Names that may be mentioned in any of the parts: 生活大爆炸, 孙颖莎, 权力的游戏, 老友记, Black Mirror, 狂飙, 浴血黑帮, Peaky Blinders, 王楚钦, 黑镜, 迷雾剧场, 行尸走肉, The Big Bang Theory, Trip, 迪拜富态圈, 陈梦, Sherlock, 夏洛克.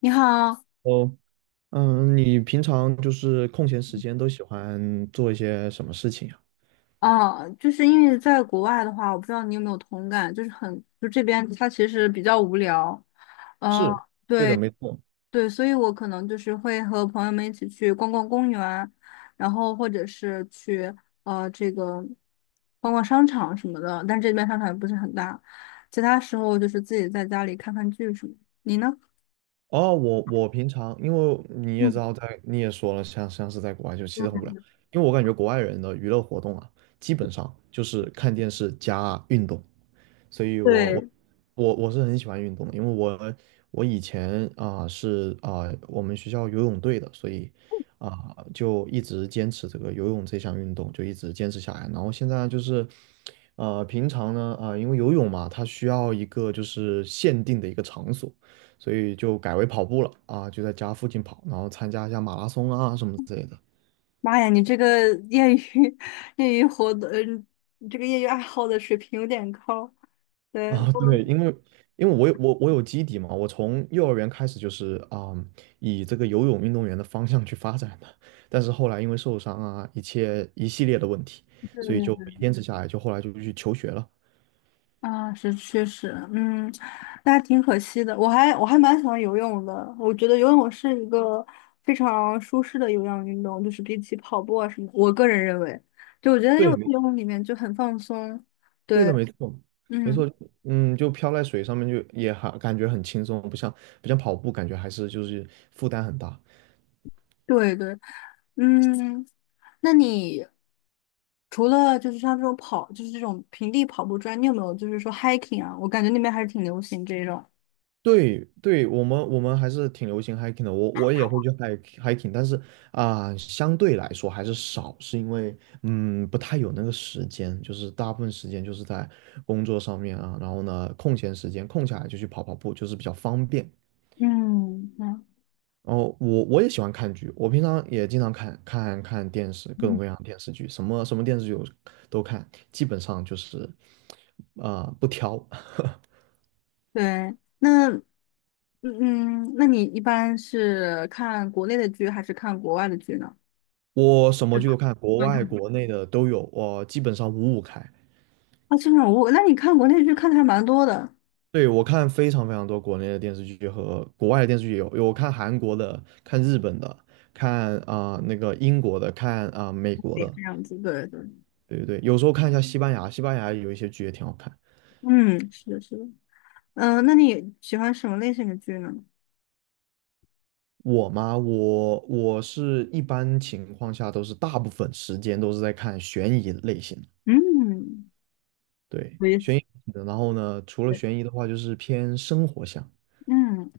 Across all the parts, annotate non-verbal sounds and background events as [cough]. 你好。哦，嗯，你平常就是空闲时间都喜欢做一些什么事情呀？就是因为在国外的话，我不知道你有没有同感，就是很，就这边它其实比较无聊。嗯、是，对的，没错。对，所以我可能就是会和朋友们一起去逛逛公园，然后或者是去这个逛逛商场什么的，但这边商场也不是很大。其他时候就是自己在家里看看剧什么的，你呢？哦，我平常，因为你也知嗯，道在，你也说了，像是在国外就其实很无聊，因为我感觉国外人的娱乐活动啊，基本上就是看电视加运动。所以我我对。我我是很喜欢运动的，因为我我以前我们学校游泳队的，所以就一直坚持这个游泳这项运动，就一直坚持下来。然后现在就是平常呢因为游泳嘛，它需要一个就是限定的一个场所，所以就改为跑步了就在家附近跑，然后参加一下马拉松啊什么之类的。妈呀，你这个业余 [laughs] 业余活动，嗯，你这个业余爱好的水平有点高。对，我啊，对，因为我有我有基底嘛，我从幼儿园开始就是以这个游泳运动员的方向去发展的，但是后来因为受伤啊，一切一系列的问题，所是以就没坚持下来，就后来就去求学了。啊，是确实。嗯，那还挺可惜的。我还蛮喜欢游泳的。我觉得游泳是一个非常舒适的有氧运动，就是比起跑步啊什么，我个人认为，就我觉得就对，游没泳里面就很放松。对的，对。没错，没嗯。错，嗯，就漂在水上面就也还感觉很轻松，不像跑步，感觉还是就是负担很大。对对，嗯，那你除了就是像这种跑，就是这种平地跑步之外，你有没有就是说 hiking 啊？我感觉那边还是挺流行这种。对对，我们还是挺流行 hiking 的，我我也会去 hiking，但是相对来说还是少，是因为不太有那个时间，就是大部分时间就是在工作上面啊，然后呢空闲时间空下来就去跑跑步，就是比较方便。嗯，嗯然后我我也喜欢看剧，我平常也经常看看电视，各种嗯 各样的电视剧，什么电视剧我都看，基本上就是不挑。[laughs] [laughs] 对。那你一般是看国内的剧还是看国外的剧呢？我什么是剧的，都看，国对外国内的都有，我基本上五五开。啊。这种我，那你看国内剧看的还蛮多的。对，我看非常非常多国内的电视剧和国外的电视剧有，有我看韩国的，看日本的，看那个英国的，看美国对，的，这样子，对对。对对对，有时候看一下西班牙，西班牙有一些剧也挺好看。嗯，是的，是的。嗯、那你喜欢什么类型的剧呢？我嘛，我是一般情况下都是大部分时间都是在看悬疑类型的，嗯，对，悬疑类我。型的。然后呢，除了悬疑的话，就是偏生活向。嗯，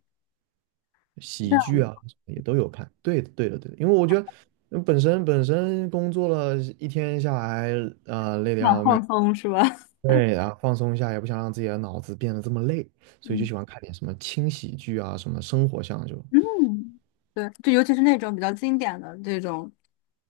这喜剧样啊也都有看。对的，对的，对的，因为我觉得本身工作了一天下来，累得这样要命，放松是吧？对，然后放松一下，也不想让自己的脑子变得这么累，[laughs] 所以就嗯喜欢看点什么轻喜剧啊，什么生活向就。嗯，对，就尤其是那种比较经典的这种，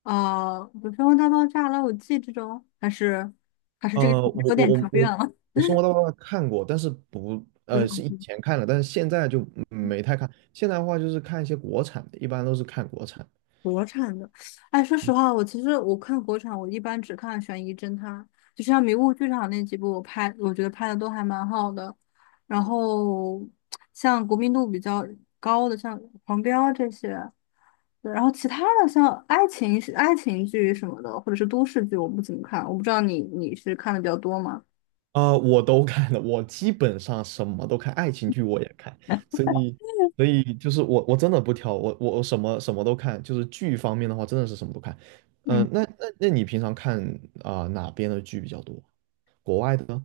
比如说《生活大爆炸》《老友记》这种，还是这个呃，我有我点久我远我了。我《生活大爆炸》看过，但是不 [laughs] 不是？是以前看了，但是现在就没太看。现在的话就是看一些国产的，一般都是看国产。国产的，哎，说实话，其实我看国产，我一般只看悬疑侦探。就像《迷雾剧场》那几部，我觉得拍的都还蛮好的。然后像国民度比较高的，像《狂飙》这些。对，然后其他的像爱情剧什么的，或者是都市剧，我不怎么看。我不知道你是看的比较多吗？我都看了，我基本上什么都看，爱情剧我也看，所以，所以就是我真的不挑，我什么都看，就是剧方面的话，真的是什么都看。嗯、嗯。那你平常看哪边的剧比较多？国外的呢？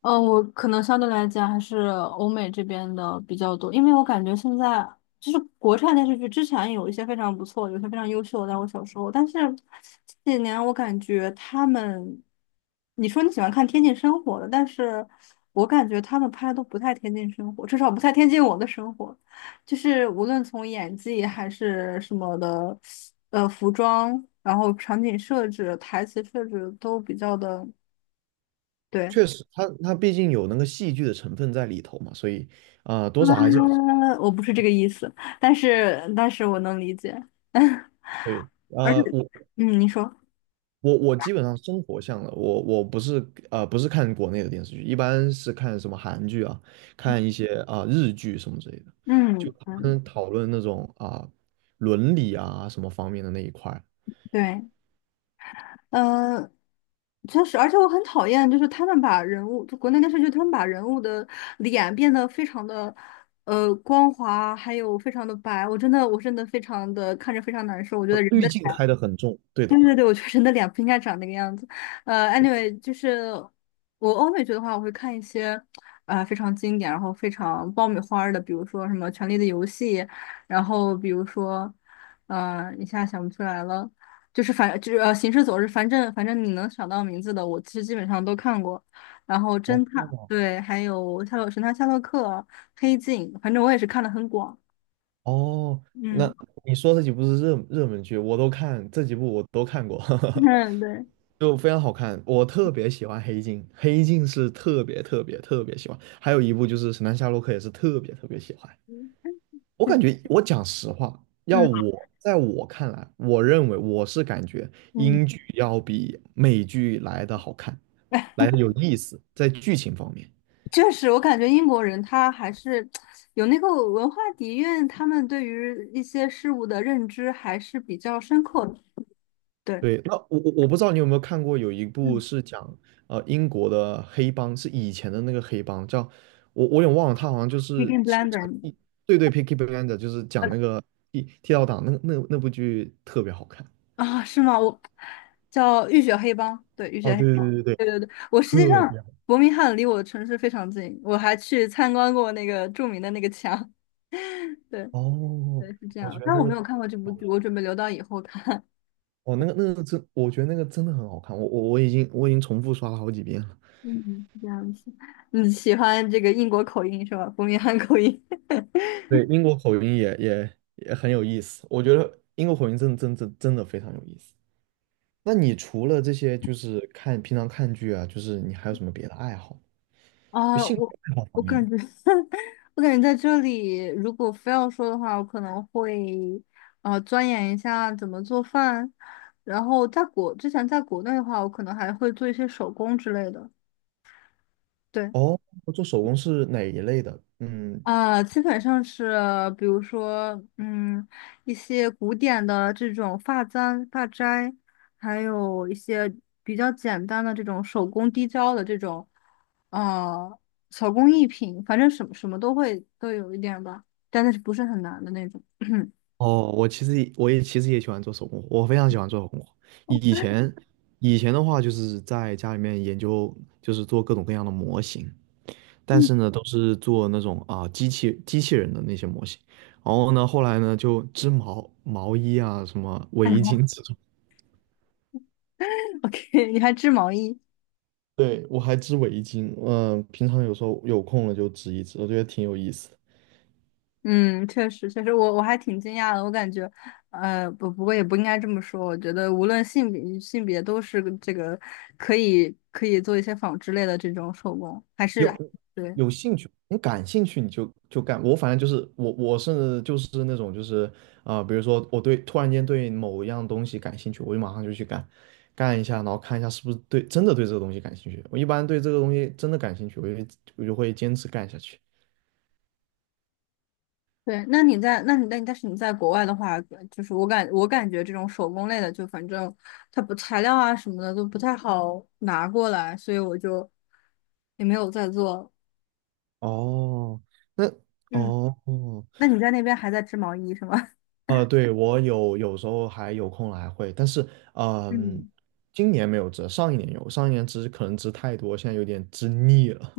嗯，我可能相对来讲还是欧美这边的比较多。因为我感觉现在就是国产电视剧，之前有一些非常不错，有些非常优秀的，在我小时候，但是这几年我感觉他们，你说你喜欢看贴近生活的，但是我感觉他们拍的都不太贴近生活，至少不太贴近我的生活，就是无论从演技还是什么的，服装，然后场景设置、台词设置都比较的。对。确实，它毕竟有那个戏剧的成分在里头嘛，所以多少还是有嗯，我不是这个意思，但是我能理解。[laughs] 对。而啊且我你说。我基本上生活向的，我我不是不是看国内的电视剧，一般是看什么韩剧啊，看一些日剧什么之类的，就嗯他嗯，们讨论那种伦理啊什么方面的那一块儿对，呃，确实。而且我很讨厌，就是他们把人物，就国内电视剧，他们把人物的脸变得非常的光滑，还有非常的白，我真的非常的看着非常难受。我觉哦，得人滤的，镜开的很重，对的。对对对，我觉得人的脸不应该长那个样子。anyway，就是我欧美剧的话，我会看一些非常经典，然后非常爆米花儿的，比如说什么《权力的游戏》。然后比如说一下想不出来了，就是反就是《行尸走肉》。反正你能想到名字的，我其实基本上都看过。然后侦哦探，对，还有神探夏洛克、黑镜，反正我也是看的很广。哦，那嗯。你说这几部是热门剧，我都看，这几部我都看过，[laughs] 嗯，对，[laughs] 就非常好看。我特别喜欢黑镜，黑镜是特别特别特别喜欢，还有一部就是神探夏洛克也是特别特别喜欢。嗯我感觉，我讲实话，要嗯。我我看来，我认为我是感觉嗯英剧要比美剧来的好看，来的有意思，在剧情方面。确实，我感觉英国人他还是有那个文化底蕴，他们对于一些事物的认知还是比较深刻的。对。对，那我不知道你有没有看过，有一部嗯 是讲英国的黑帮，是以前的那个黑帮，叫我我也忘了，他好像b e g i n 是 Blender。 讲地对对 p i c k y b l i n d e r 就是呃讲那个剃刀党，那部剧特别好看。啊，是吗？我叫浴血黑帮，对，浴血哦，黑对对帮，对对，对对对，我实际特上别好。伯明翰离我的城市非常近，我还去参观过那个著名的那个墙。[laughs] 对哦，对，是这我觉样。得但那我个。没有看过这部哦剧，我准备留到以后看。[laughs] 哦，那个那个真，我觉得那个真的很好看，我已经我已经重复刷了好几遍了。嗯，是这样子。你喜欢这个英国口音是吧？伯明翰口音。对，英国口音也很有意思，我觉得英国口音真的真的非常有意思。那你除了这些，就是看平常看剧啊，就是你还有什么别的爱好？就啊，兴趣我爱好方我面的。感觉，[laughs] 我感觉在这里，如果非要说的话，我可能会钻研一下怎么做饭。然后之前在国内的话，我可能还会做一些手工之类的。对。哦，做手工是哪一类的？嗯，啊，基本上是，比如说，嗯，一些古典的这种发簪、发钗，还有一些比较简单的这种手工滴胶的这种，呃，手工艺品，反正什么什么都会都有一点吧，但是不是很难的那种。[clears throat] 嗯 哦，我也其实也喜欢做手工活，我非常喜欢做手工活以前的话，就是在家里面研究，就是做各种各样的模型。但是呢，都是做那种啊机器人的那些模型。然后呢，后来呢就织毛衣啊，什么围巾这种。o k [laughs] 你还织毛衣？对，我还织围巾，嗯、平常有时候有空了就织一织，我觉得挺有意思的。嗯，确实，确实，我还挺惊讶的。我感觉，不过也不应该这么说。我觉得，无论性别都是个这个可以做一些纺织类的这种手工，还有是对有兴趣，你感兴趣你就干。我反正就是我是就是那种就是比如说突然间对某一样东西感兴趣，我就马上就去干，干一下，然后看一下是不是真的对这个东西感兴趣。我一般对这个东西真的感兴趣，我就会坚持干下去。对。那你在那你但但是你在国外的话，就是我感觉这种手工类的，就反正它不材料啊什么的都不太好拿过来，所以我就也没有再做。哦，那嗯，哦哦，那你在那边还在织毛衣是吗？[laughs] 对，我有时候还有空了还会，但是嗯、嗯今年没有织，上一年有，上一年织可能织太多，现在有点织腻了。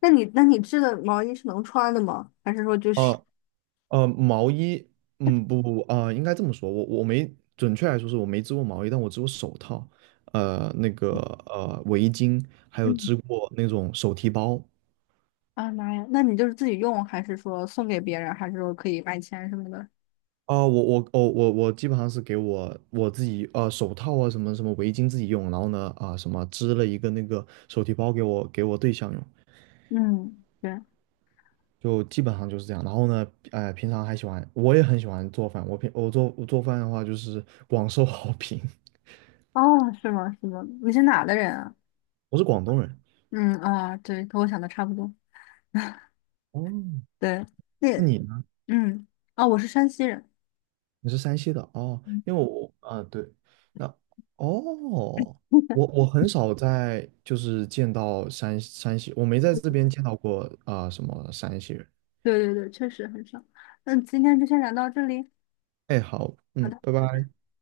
那你织的毛衣是能穿的吗？还是说就是，哦。呃，毛衣，嗯，不不不，应该这么说，我我没准确来说是我没织过毛衣，但我织过手套，呃，那个围巾，还有嗯，织过那种手提包。啊妈呀，那你就是自己用，还是说送给别人，还是说可以卖钱什么的？我我基本上是给我自己手套啊什么围巾自己用，然后呢什么织了一个那个手提包给我对象用，嗯，对，就基本上就是这样。然后呢，呃，平常还喜欢，我也很喜欢做饭，我做饭的话就是广受好评，哦，是吗？是吗？你是哪的人啊？[laughs] 我是广东人。嗯啊，对，和我想的差不多。哦，对，那那你呢？嗯，哦，我是山西人。你是山西的哦，嗯，因为我啊对，那哦，我我很少就是见到山西，我没在这边见到过什么山西人。对对对，确实很少。那今天就先聊到这里。哎，好，好嗯，的。拜拜。